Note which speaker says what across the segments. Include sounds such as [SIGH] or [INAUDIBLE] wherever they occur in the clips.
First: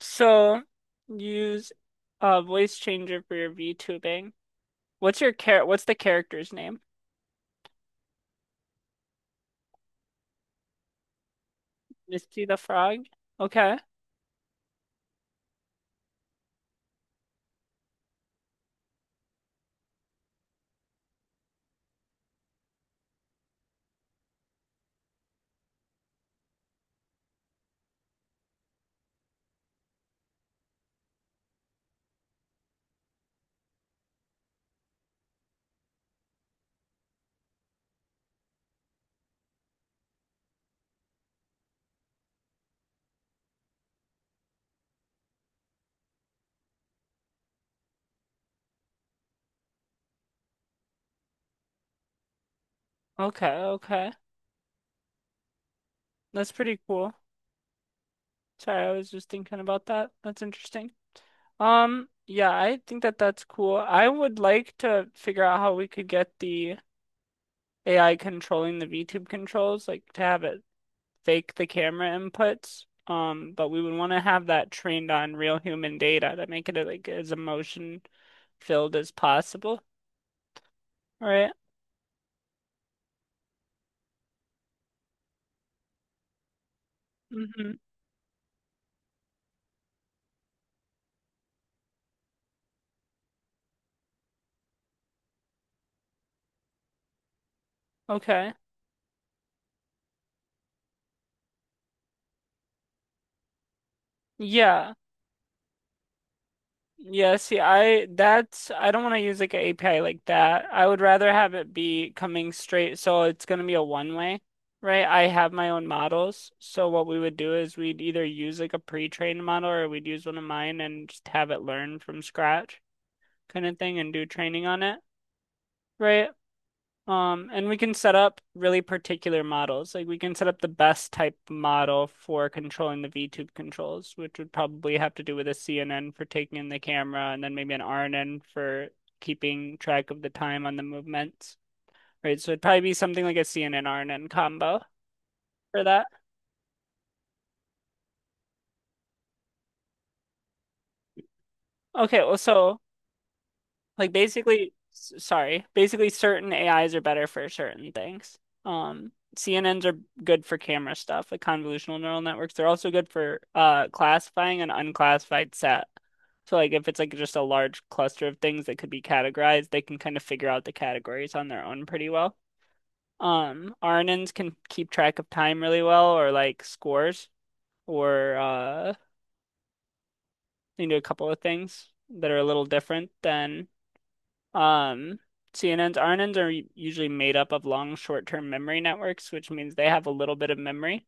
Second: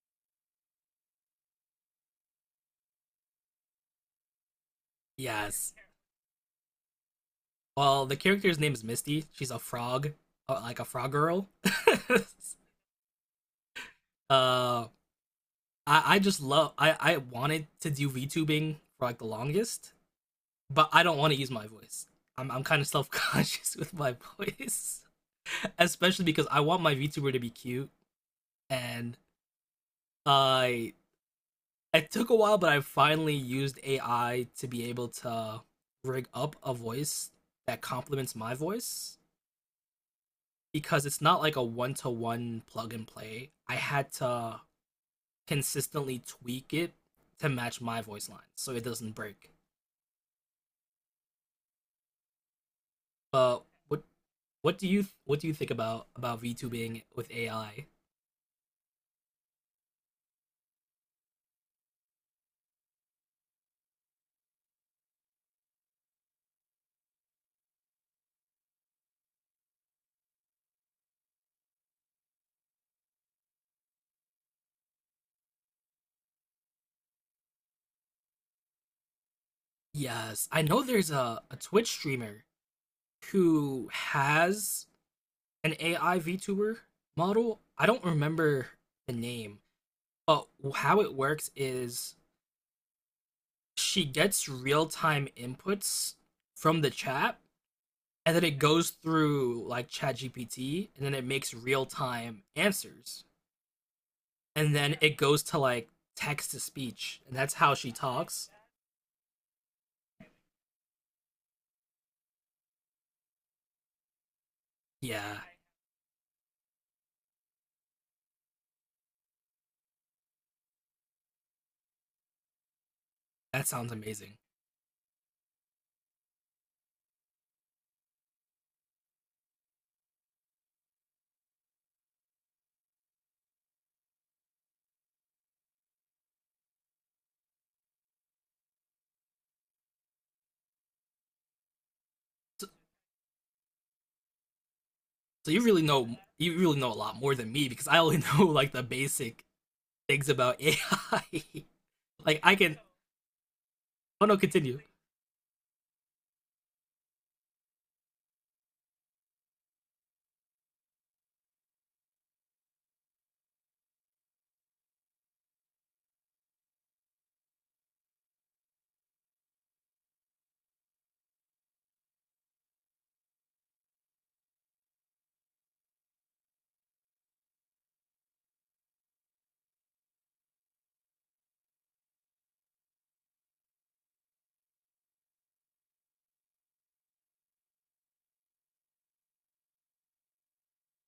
Speaker 1: So use a voice changer for your VTubing. What's your char
Speaker 2: Yes.
Speaker 1: what's the character's name?
Speaker 2: Well, the character's name is Misty. She's a frog, like a frog girl. [LAUGHS]
Speaker 1: Misty the Frog? Okay.
Speaker 2: uh, I, I just love. I wanted to do VTubing for like the longest, but I don't want to use my voice. I'm kind of self conscious [LAUGHS] with my voice, [LAUGHS] especially because I want my VTuber to be cute, and I it took a while, but I finally used AI to be able to rig up a voice that complements my voice because it's not like a one to one plug and play. I had to consistently tweak it to match my voice line so it doesn't break.
Speaker 1: Okay,
Speaker 2: But what
Speaker 1: okay.
Speaker 2: what do you what do you think about
Speaker 1: That's pretty
Speaker 2: VTubing
Speaker 1: cool.
Speaker 2: with AI?
Speaker 1: Sorry, I was just thinking about that. That's interesting. Yeah, I think that that's cool. I would like to figure out how we could get the AI controlling the VTube controls, like to have it fake the camera inputs. But we would want to have that trained on real human data to make it like as emotion filled as possible,
Speaker 2: Yes, I know there's a,
Speaker 1: right?
Speaker 2: a Twitch streamer who has an AI VTuber model.
Speaker 1: Mm-hmm.
Speaker 2: I don't remember the name, but how it works is she gets real time inputs from the chat, and then
Speaker 1: Okay.
Speaker 2: it goes through like ChatGPT, and then it makes real-time answers, and
Speaker 1: Yeah.
Speaker 2: then it goes to like text to speech,
Speaker 1: Yeah,
Speaker 2: and that's
Speaker 1: see,
Speaker 2: how she talks.
Speaker 1: I don't want to use like an API like that. I would rather have it be coming straight, so it's going to be a one way, right? I
Speaker 2: Yeah,
Speaker 1: have my own models. So what we would do is we'd either use like a pre-trained model or we'd use one of mine and just have it learn from scratch kind
Speaker 2: that
Speaker 1: of
Speaker 2: sounds
Speaker 1: thing and do
Speaker 2: amazing.
Speaker 1: training on it, right? And we can set up really particular models. Like we can set up the best type model for controlling the VTube controls, which would probably have to do with a CNN for taking in the camera and then maybe an RNN for keeping track of the time on the movements. Right, so it'd
Speaker 2: so,
Speaker 1: probably be something like a CNN RNN combo
Speaker 2: so
Speaker 1: for that.
Speaker 2: you really know a lot more than me because I only [LAUGHS] know like the basic things about AI.
Speaker 1: Okay,
Speaker 2: [LAUGHS]
Speaker 1: well,
Speaker 2: Like I can.
Speaker 1: so
Speaker 2: Oh no, continue.
Speaker 1: sorry, basically, certain AIs are better for certain things. CNNs are good for camera stuff, like convolutional neural networks. They're also good for classifying an unclassified set. So like if it's like just a large cluster of things that could be categorized, they can kind of figure out the categories on their own pretty well. RNNs can keep track of time really well or like scores or they can do a couple of things that are a little different than Um, CNNs, usually made up of long short-term memory networks, which means they have a little bit of memory,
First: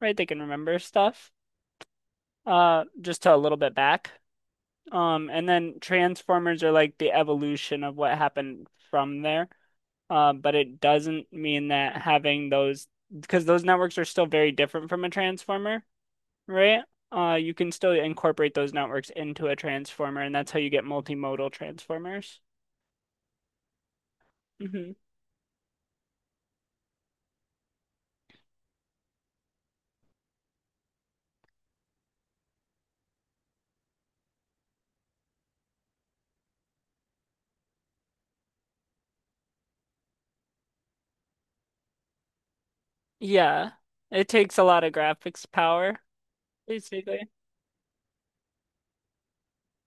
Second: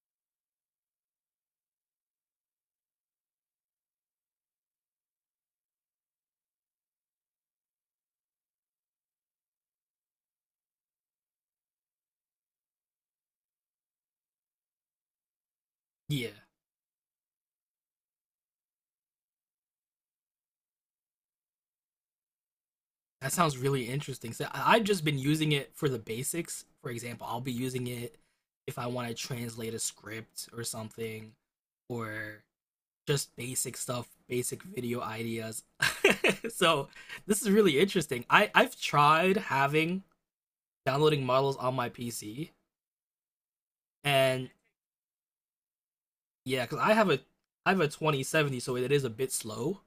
Speaker 1: right? They can remember stuff, just to a little bit back. And then transformers are like the evolution of what happened from there. But it doesn't mean that having those, because those networks are still very different from a transformer,
Speaker 2: Yeah,
Speaker 1: right? You can still incorporate those networks into a transformer, and that's how you get multimodal transformers.
Speaker 2: that sounds really interesting. So I- I've
Speaker 1: Mhm.
Speaker 2: just been using it for the basics. For example, I'll be using it if I want to translate a script or something, or just basic stuff, basic video ideas. [LAUGHS] So this is really interesting. I've tried having downloading models on my PC,
Speaker 1: Yeah. It
Speaker 2: and
Speaker 1: takes a lot of graphics power,
Speaker 2: yeah, because
Speaker 1: basically.
Speaker 2: I have a 2070, so it is a bit slow.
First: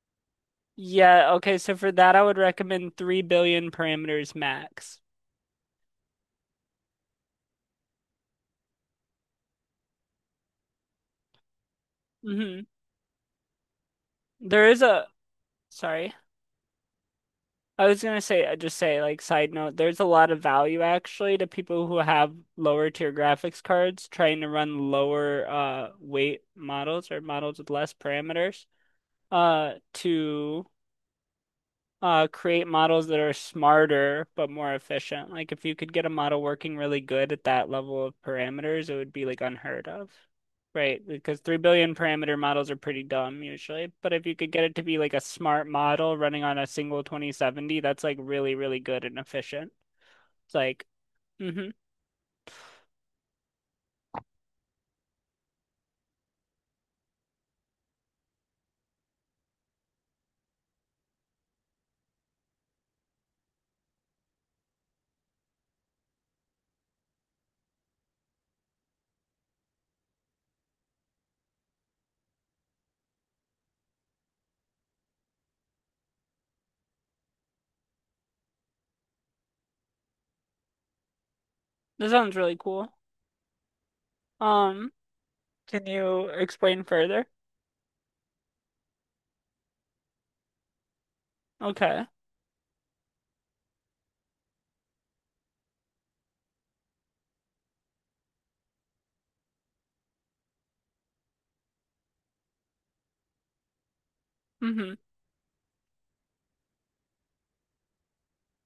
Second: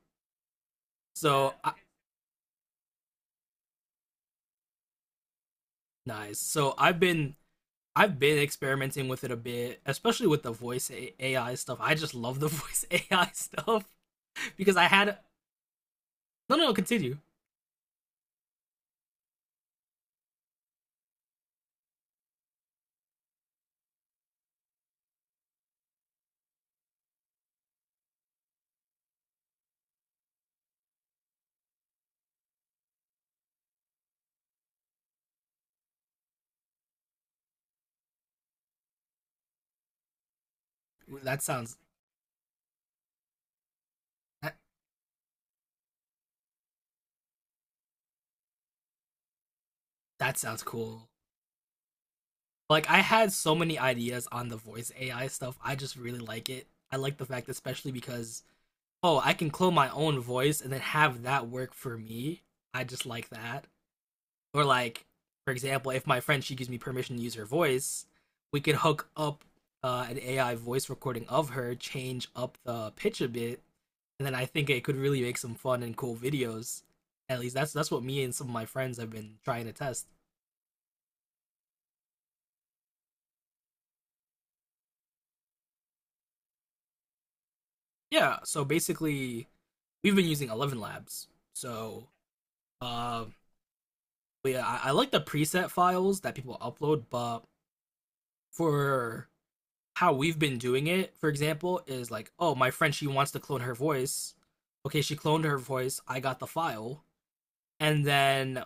Speaker 1: Yeah,
Speaker 2: So
Speaker 1: okay,
Speaker 2: I,
Speaker 1: so for that I would recommend 3 billion parameters max.
Speaker 2: nice. So I've been experimenting with it a bit, especially with the voice AI stuff. I just love the [LAUGHS]
Speaker 1: hmm
Speaker 2: voice AI stuff
Speaker 1: There
Speaker 2: because
Speaker 1: is
Speaker 2: I
Speaker 1: a,
Speaker 2: had.
Speaker 1: sorry.
Speaker 2: No no, continue.
Speaker 1: I was gonna say, like, side note, there's a lot of value actually to people who have lower tier graphics cards trying to run lower weight models or models with less parameters to create models that are smarter but more efficient. Like if you could get a model working really good at that level of parameters, it would be like unheard of, right? Because
Speaker 2: That
Speaker 1: three
Speaker 2: sounds,
Speaker 1: billion parameter models are pretty dumb usually. But if you could
Speaker 2: that,
Speaker 1: get it to be like a smart model running on a single 2070, that's like really, really good and efficient.
Speaker 2: that
Speaker 1: It's
Speaker 2: sounds
Speaker 1: like,
Speaker 2: cool.
Speaker 1: mm-hmm.
Speaker 2: Like I had so many ideas on the voice AI stuff. I just really like it. I like the fact, especially because, oh, I can clone my own voice and then have that work for me. I just like that. Or like, for example, if my friend, she gives me permission to use her voice, we can hook up an AI voice recording of her, change up the pitch a bit, and then I think it could really make some fun and cool videos. At least that's what me and some of my friends have been trying to test.
Speaker 1: This sounds really cool. Um, can you explain further?
Speaker 2: Yeah, so basically we've been using Eleven Labs.
Speaker 1: Okay.
Speaker 2: So uh, yeah, I like the preset files that people upload, but for how we've been doing it, for example, is like, oh, my friend, she wants to clone her voice.
Speaker 1: Mm-hmm.
Speaker 2: Okay, she cloned her voice. I got the file, and then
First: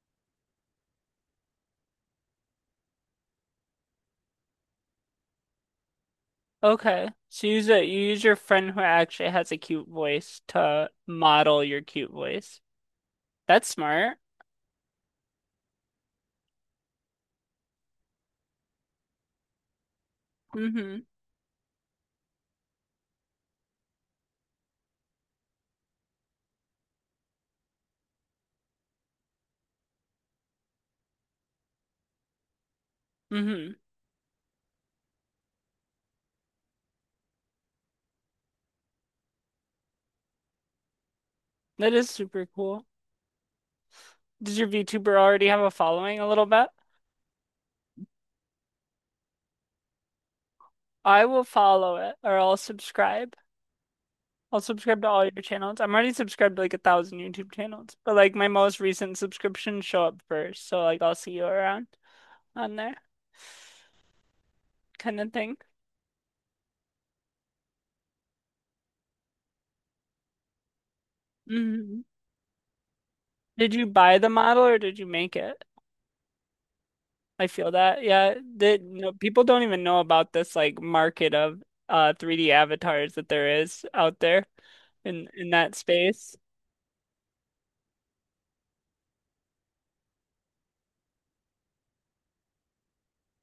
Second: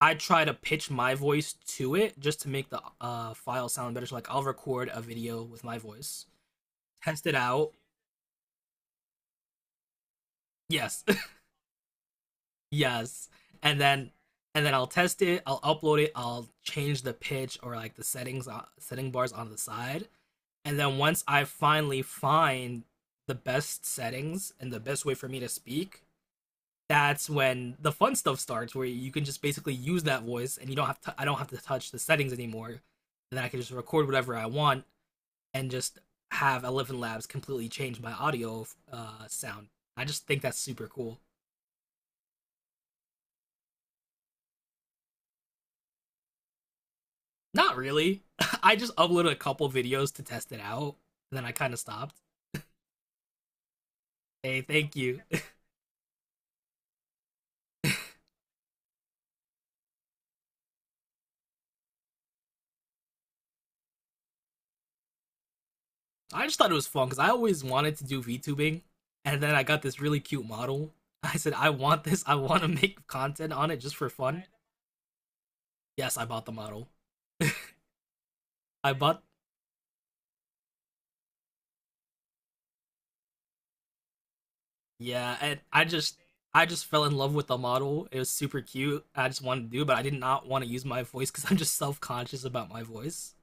Speaker 2: I try to pitch my voice to it just to make the file sound better. So like, I'll record a video with my voice,
Speaker 1: Okay.
Speaker 2: test it
Speaker 1: So you use
Speaker 2: out.
Speaker 1: you use your friend who actually has a cute voice to
Speaker 2: Yes,
Speaker 1: model your cute voice.
Speaker 2: yes,
Speaker 1: That's
Speaker 2: and then
Speaker 1: smart.
Speaker 2: and then I'll test it, I'll upload it, I'll change the pitch or like the settings, setting bars on the side, and
Speaker 1: Mm-hmm.
Speaker 2: then once I finally find the best settings and the best way for me to speak, that's when the fun stuff starts, where you can just basically use that voice and you don't have to, I don't have to touch the settings anymore, and then I can just
Speaker 1: Mm-hmm.
Speaker 2: record whatever I want and just have Eleven labs completely change my audio sound. I just think that's super cool.
Speaker 1: That is super cool. Does your VTuber already have a following a little bit?
Speaker 2: Not really. [LAUGHS] I just uploaded a couple videos to test it out,
Speaker 1: I
Speaker 2: and
Speaker 1: will
Speaker 2: then I kind of
Speaker 1: follow it
Speaker 2: stopped.
Speaker 1: or I'll subscribe. I'll
Speaker 2: Hey, thank
Speaker 1: subscribe to
Speaker 2: you.
Speaker 1: all your
Speaker 2: [LAUGHS]
Speaker 1: channels. I'm already subscribed to like a thousand YouTube channels, but like my most recent subscriptions show up first. So like I'll see you around on there kind of thing.
Speaker 2: I just thought it was fun because I always wanted to do VTubing, and then I got this really cute model. [LAUGHS] I said, I
Speaker 1: hmm
Speaker 2: want this. I want to [LAUGHS] make content on
Speaker 1: Did
Speaker 2: it
Speaker 1: you
Speaker 2: just for
Speaker 1: buy the
Speaker 2: fun.
Speaker 1: model or did you make it?
Speaker 2: Yes, I bought the model.
Speaker 1: I feel that. Yeah, the
Speaker 2: I
Speaker 1: no,
Speaker 2: bought,
Speaker 1: people don't even know about this like market of 3D avatars that there is out there
Speaker 2: yeah,
Speaker 1: in
Speaker 2: and
Speaker 1: that space.
Speaker 2: I just fell in love with the model. It was super cute. I just wanted to do it, but I did not want to use my voice because [LAUGHS] I'm just self conscious about my voice.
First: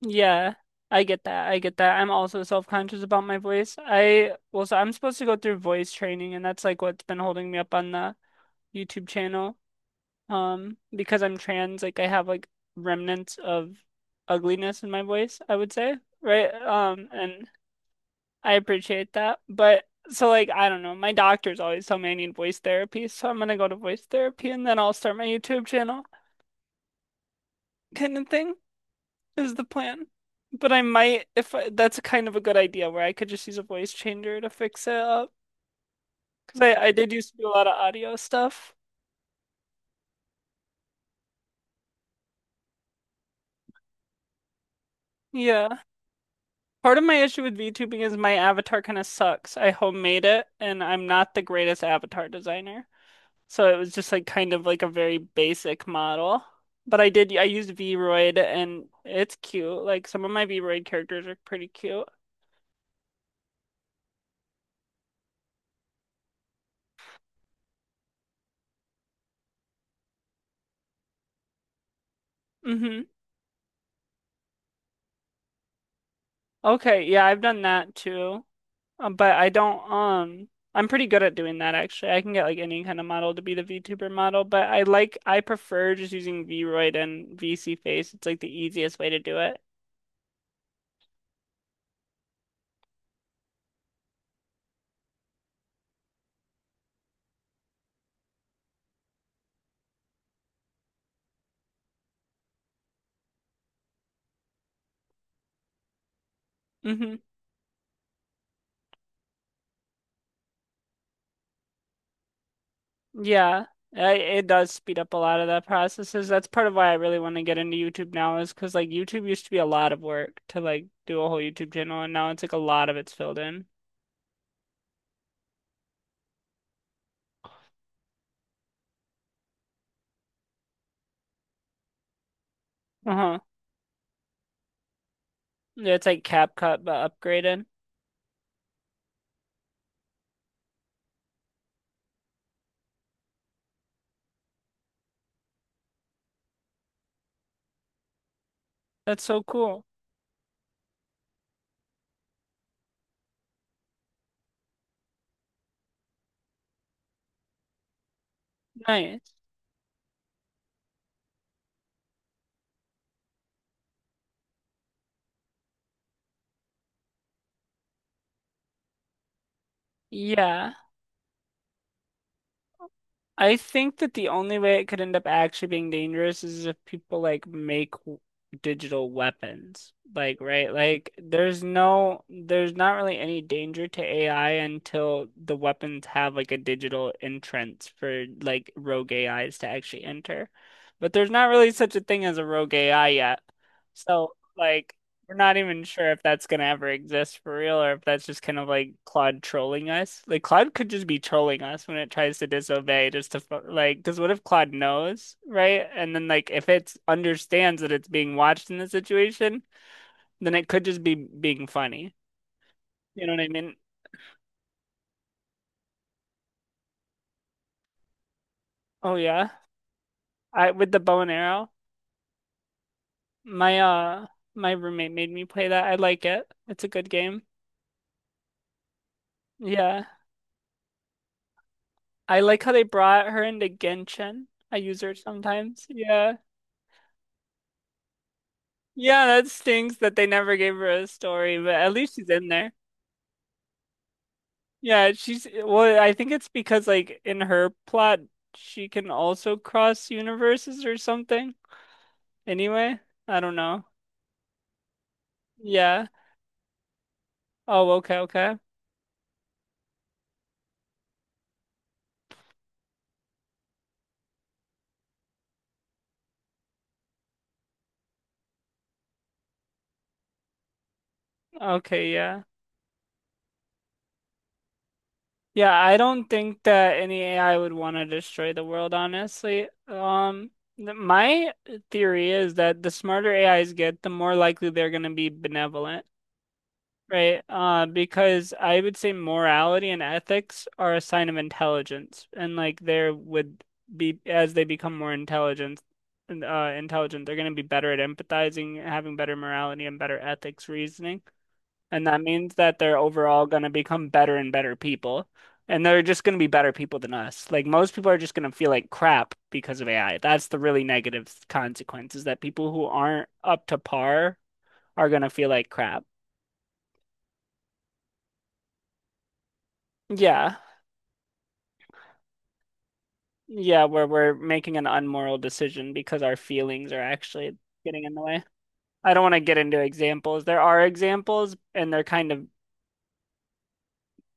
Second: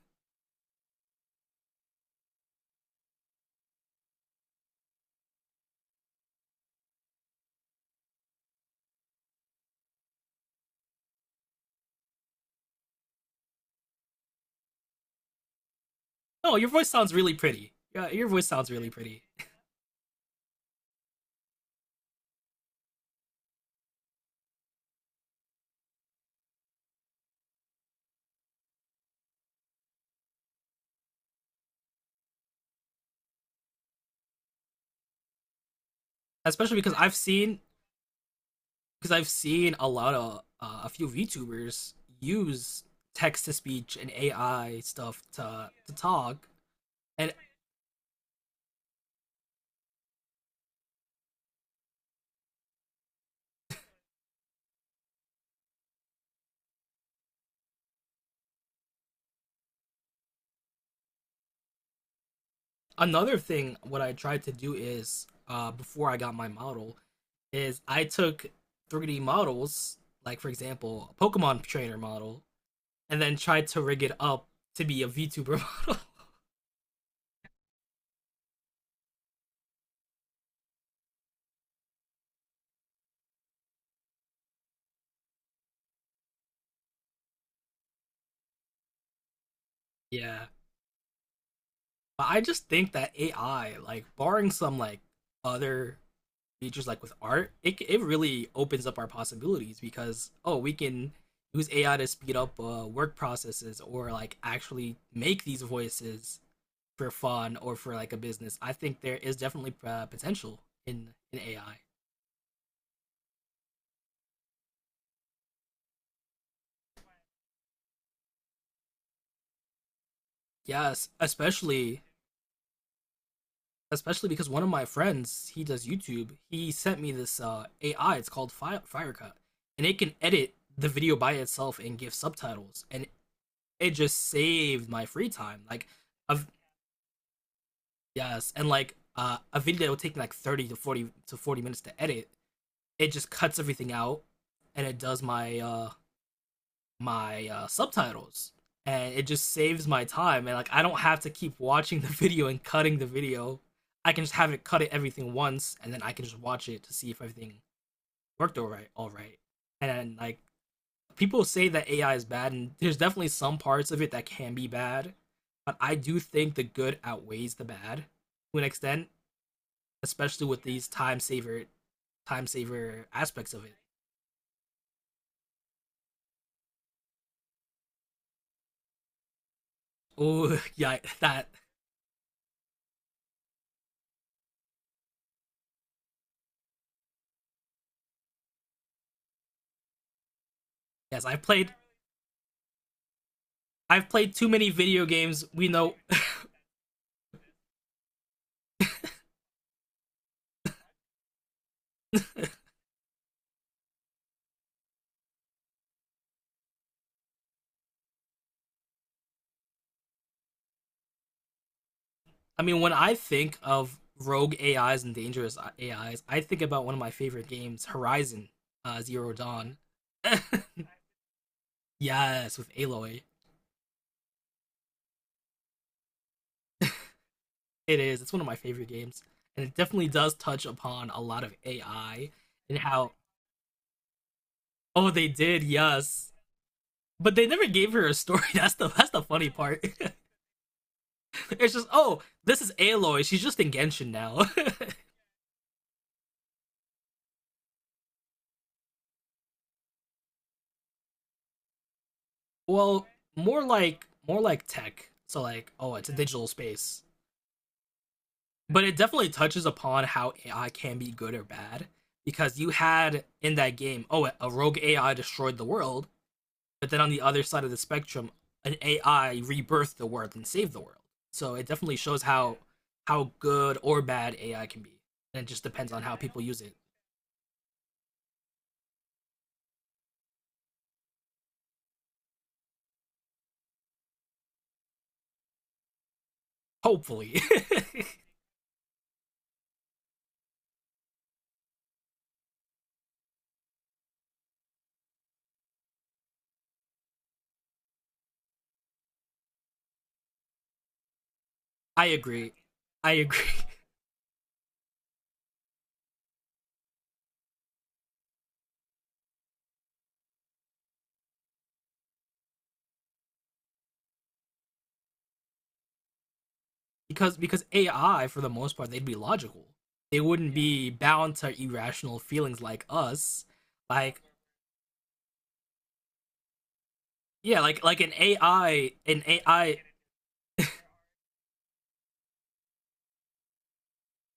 Speaker 1: Yeah, I get that. I get that. I'm also self-conscious about my voice. I well, so I'm supposed to go through voice training, and that's like what's been holding me up on the YouTube channel. Because I'm trans, like I have like remnants of ugliness in my voice, I would say, right?
Speaker 2: Oh, your voice
Speaker 1: Um,
Speaker 2: sounds really
Speaker 1: and
Speaker 2: pretty. Yeah, your voice
Speaker 1: I
Speaker 2: sounds really
Speaker 1: appreciate
Speaker 2: pretty,
Speaker 1: that. But so like I don't know, my doctors always tell me I need voice therapy, so I'm gonna go to voice therapy and then I'll start my YouTube channel kind of thing is the plan. But I might if I, that's kind of a good idea where I could just use a voice changer to fix it up because I
Speaker 2: especially
Speaker 1: I did used to do a lot of audio stuff.
Speaker 2: because I've seen a lot of a few VTubers use text to speech and AI stuff to
Speaker 1: Yeah.
Speaker 2: to talk.
Speaker 1: Part of my
Speaker 2: And
Speaker 1: issue with VTubing is my avatar kind of sucks. I homemade it and I'm not the greatest avatar designer. So it was just like kind of like a very basic model. But I used Vroid and it's cute. Like some of my Vroid characters are pretty cute.
Speaker 2: another thing, what I tried to do is, before I got my model, is I took 3D models, like for example, a Pokemon trainer model,
Speaker 1: hmm
Speaker 2: and then tried to rig it up to be a VTuber model.
Speaker 1: Okay, yeah, I've done that too. But I don't I'm pretty good at doing that actually. I can get like any kind of model to be the VTuber model, but I prefer just using Vroid and VC Face. It's like the easiest way to do it.
Speaker 2: [LAUGHS] Yeah, but I just think that AI, like barring some like other features like with art, it really opens up our possibilities because, oh, we can use AI to speed up work processes or like actually make these voices for
Speaker 1: hmm
Speaker 2: fun or for like a business. I think there is definitely potential in AI.
Speaker 1: Yeah, it does speed up a lot of the processes. That's part of why I really want to get into YouTube now is because like YouTube used to be a lot of work to like
Speaker 2: Yes,
Speaker 1: do a whole YouTube channel,
Speaker 2: especially
Speaker 1: and now it's like a lot of it's filled in.
Speaker 2: especially because one of my friends, he does YouTube. He sent me this AI. It's called Firecut, and it can edit the video by itself and give subtitles, and
Speaker 1: Uh-huh.
Speaker 2: it just saved my free time.
Speaker 1: Yeah, it's like
Speaker 2: I've,
Speaker 1: CapCut but upgraded.
Speaker 2: Yes, and like a video that will take like 30 to 40 to 40 minutes to edit, it just cuts everything out, and it does my subtitles, and
Speaker 1: That's
Speaker 2: it
Speaker 1: so
Speaker 2: just
Speaker 1: cool.
Speaker 2: saves my time, and like I don't have to keep watching the [LAUGHS] video and cutting the video. I can just have it cut it everything once, and then I can just watch it to see if everything worked all right. All
Speaker 1: Nice.
Speaker 2: right, and then, like, people say that AI is bad, and there's definitely some parts of it that can be bad, but I do think the good outweighs the bad to an extent, especially with
Speaker 1: Yeah.
Speaker 2: these time saver aspects
Speaker 1: I
Speaker 2: of it.
Speaker 1: think that the only way it could end up actually being dangerous is if people like make digital weapons. Like,
Speaker 2: Oh,
Speaker 1: right?
Speaker 2: [LAUGHS] yeah,
Speaker 1: Like,
Speaker 2: that
Speaker 1: there's no, there's not really any danger to AI until the weapons have like a digital entrance for like rogue AIs to actually enter. But
Speaker 2: yes,
Speaker 1: there's
Speaker 2: I
Speaker 1: not really
Speaker 2: played
Speaker 1: such a thing as a rogue AI yet.
Speaker 2: I've
Speaker 1: So,
Speaker 2: played too many
Speaker 1: like,
Speaker 2: video
Speaker 1: we're
Speaker 2: games.
Speaker 1: not
Speaker 2: We
Speaker 1: even
Speaker 2: know.
Speaker 1: sure if
Speaker 2: [LAUGHS]
Speaker 1: that's gonna ever exist for real or if that's just kind of like Claude trolling us. Like Claude could just be trolling us when it tries to disobey just to like because what if Claude knows, right? And then like if it understands that it's being watched in this situation, then it could just be being funny.
Speaker 2: I mean, when I
Speaker 1: You know what I
Speaker 2: think
Speaker 1: mean?
Speaker 2: of rogue AIs and dangerous AIs, I think about one of my favorite games, Horizon
Speaker 1: Oh
Speaker 2: Zero
Speaker 1: yeah.
Speaker 2: Dawn.
Speaker 1: I
Speaker 2: [LAUGHS]
Speaker 1: with the bow and arrow,
Speaker 2: Yes, with Aloy,
Speaker 1: my uh my roommate made me play that. I like it. It's a good game.
Speaker 2: it is. It's one of my favorite games, and it
Speaker 1: Yeah.
Speaker 2: definitely does touch upon a lot of AI
Speaker 1: I like how
Speaker 2: and
Speaker 1: they
Speaker 2: how.
Speaker 1: brought her into Genshin. I use
Speaker 2: Oh,
Speaker 1: her
Speaker 2: they did.
Speaker 1: sometimes.
Speaker 2: Yes,
Speaker 1: Yeah.
Speaker 2: but they never gave her a story. [LAUGHS] That's the
Speaker 1: Yeah, that
Speaker 2: funny part.
Speaker 1: stinks that they never gave her a
Speaker 2: [LAUGHS]
Speaker 1: story, but
Speaker 2: It's just,
Speaker 1: at least
Speaker 2: oh,
Speaker 1: she's in
Speaker 2: this
Speaker 1: there.
Speaker 2: is Aloy. She's just in Genshin now.
Speaker 1: Yeah, she's well, I think it's because like in her plot she can also cross universes or something.
Speaker 2: [LAUGHS]
Speaker 1: Anyway,
Speaker 2: Well,
Speaker 1: I don't
Speaker 2: more
Speaker 1: know.
Speaker 2: like, more like tech. So like, oh,
Speaker 1: Yeah.
Speaker 2: it's a digital space.
Speaker 1: Oh, okay, okay.
Speaker 2: But it definitely touches upon how AI can be good or bad because you had in that game, oh, a rogue AI destroyed the world, but then on the other side of the spectrum, an AI rebirthed the world and saved the world. So it definitely
Speaker 1: Okay,
Speaker 2: shows
Speaker 1: yeah.
Speaker 2: how good or bad AI can be. And it just
Speaker 1: Yeah,
Speaker 2: depends
Speaker 1: I
Speaker 2: on how
Speaker 1: don't
Speaker 2: people use
Speaker 1: think
Speaker 2: it.
Speaker 1: that any AI would want to destroy the world, honestly. My theory is that the smarter AIs get, the more likely they're going to be benevolent.
Speaker 2: Hopefully.
Speaker 1: Right, because I would say morality and ethics are a sign of intelligence, and like there would be as they become more intelligent, they're going to be better at empathizing, having better morality and better ethics reasoning,
Speaker 2: [LAUGHS]
Speaker 1: and
Speaker 2: I
Speaker 1: that
Speaker 2: agree.
Speaker 1: means that they're
Speaker 2: I
Speaker 1: overall
Speaker 2: agree.
Speaker 1: going to become better and better people, and they're just going to be better people than us. Like most people are just going to feel like crap because of AI. That's the really negative consequences that people who aren't up to par are going to feel like crap.
Speaker 2: Because AI for the most part, they'd be logical. They wouldn't
Speaker 1: Yeah.
Speaker 2: be bound to irrational feelings like us.
Speaker 1: Yeah, where
Speaker 2: Like,
Speaker 1: we're making an unmoral decision because our feelings are actually
Speaker 2: yeah, like
Speaker 1: getting
Speaker 2: like
Speaker 1: in the
Speaker 2: an
Speaker 1: way.
Speaker 2: AI,
Speaker 1: I
Speaker 2: an
Speaker 1: don't want to get into
Speaker 2: AI,
Speaker 1: examples. There are examples and they're kind of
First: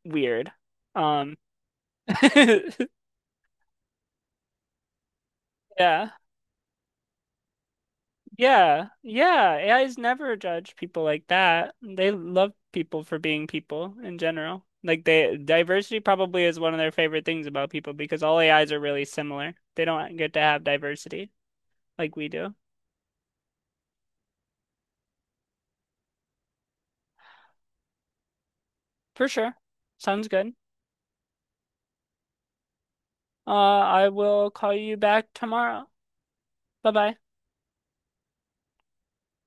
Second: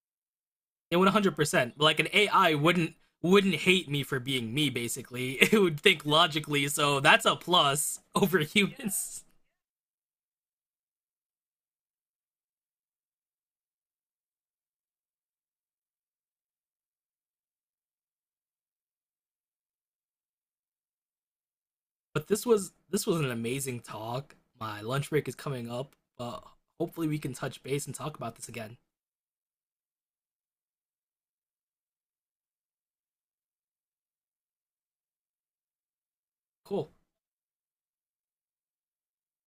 Speaker 1: weird.
Speaker 2: it would
Speaker 1: Um
Speaker 2: 100. Percent Like
Speaker 1: [LAUGHS]
Speaker 2: an AI wouldn't wouldn't hate me for being me. Basically, [LAUGHS] it would think
Speaker 1: yeah.
Speaker 2: logically. So that's a plus [LAUGHS] over
Speaker 1: Yeah.
Speaker 2: humans.
Speaker 1: Yeah. AIs never judge people like that. They love people for being people in general. Like they Diversity probably is one of their favorite things about people because all AIs are really similar. They don't get to have diversity like we
Speaker 2: But this
Speaker 1: do.
Speaker 2: was this was an amazing talk. My lunch break is coming up. Hopefully we can touch base and talk about this again.
Speaker 1: For sure. Sounds good. I will call you back tomorrow. Bye
Speaker 2: Cool.
Speaker 1: bye.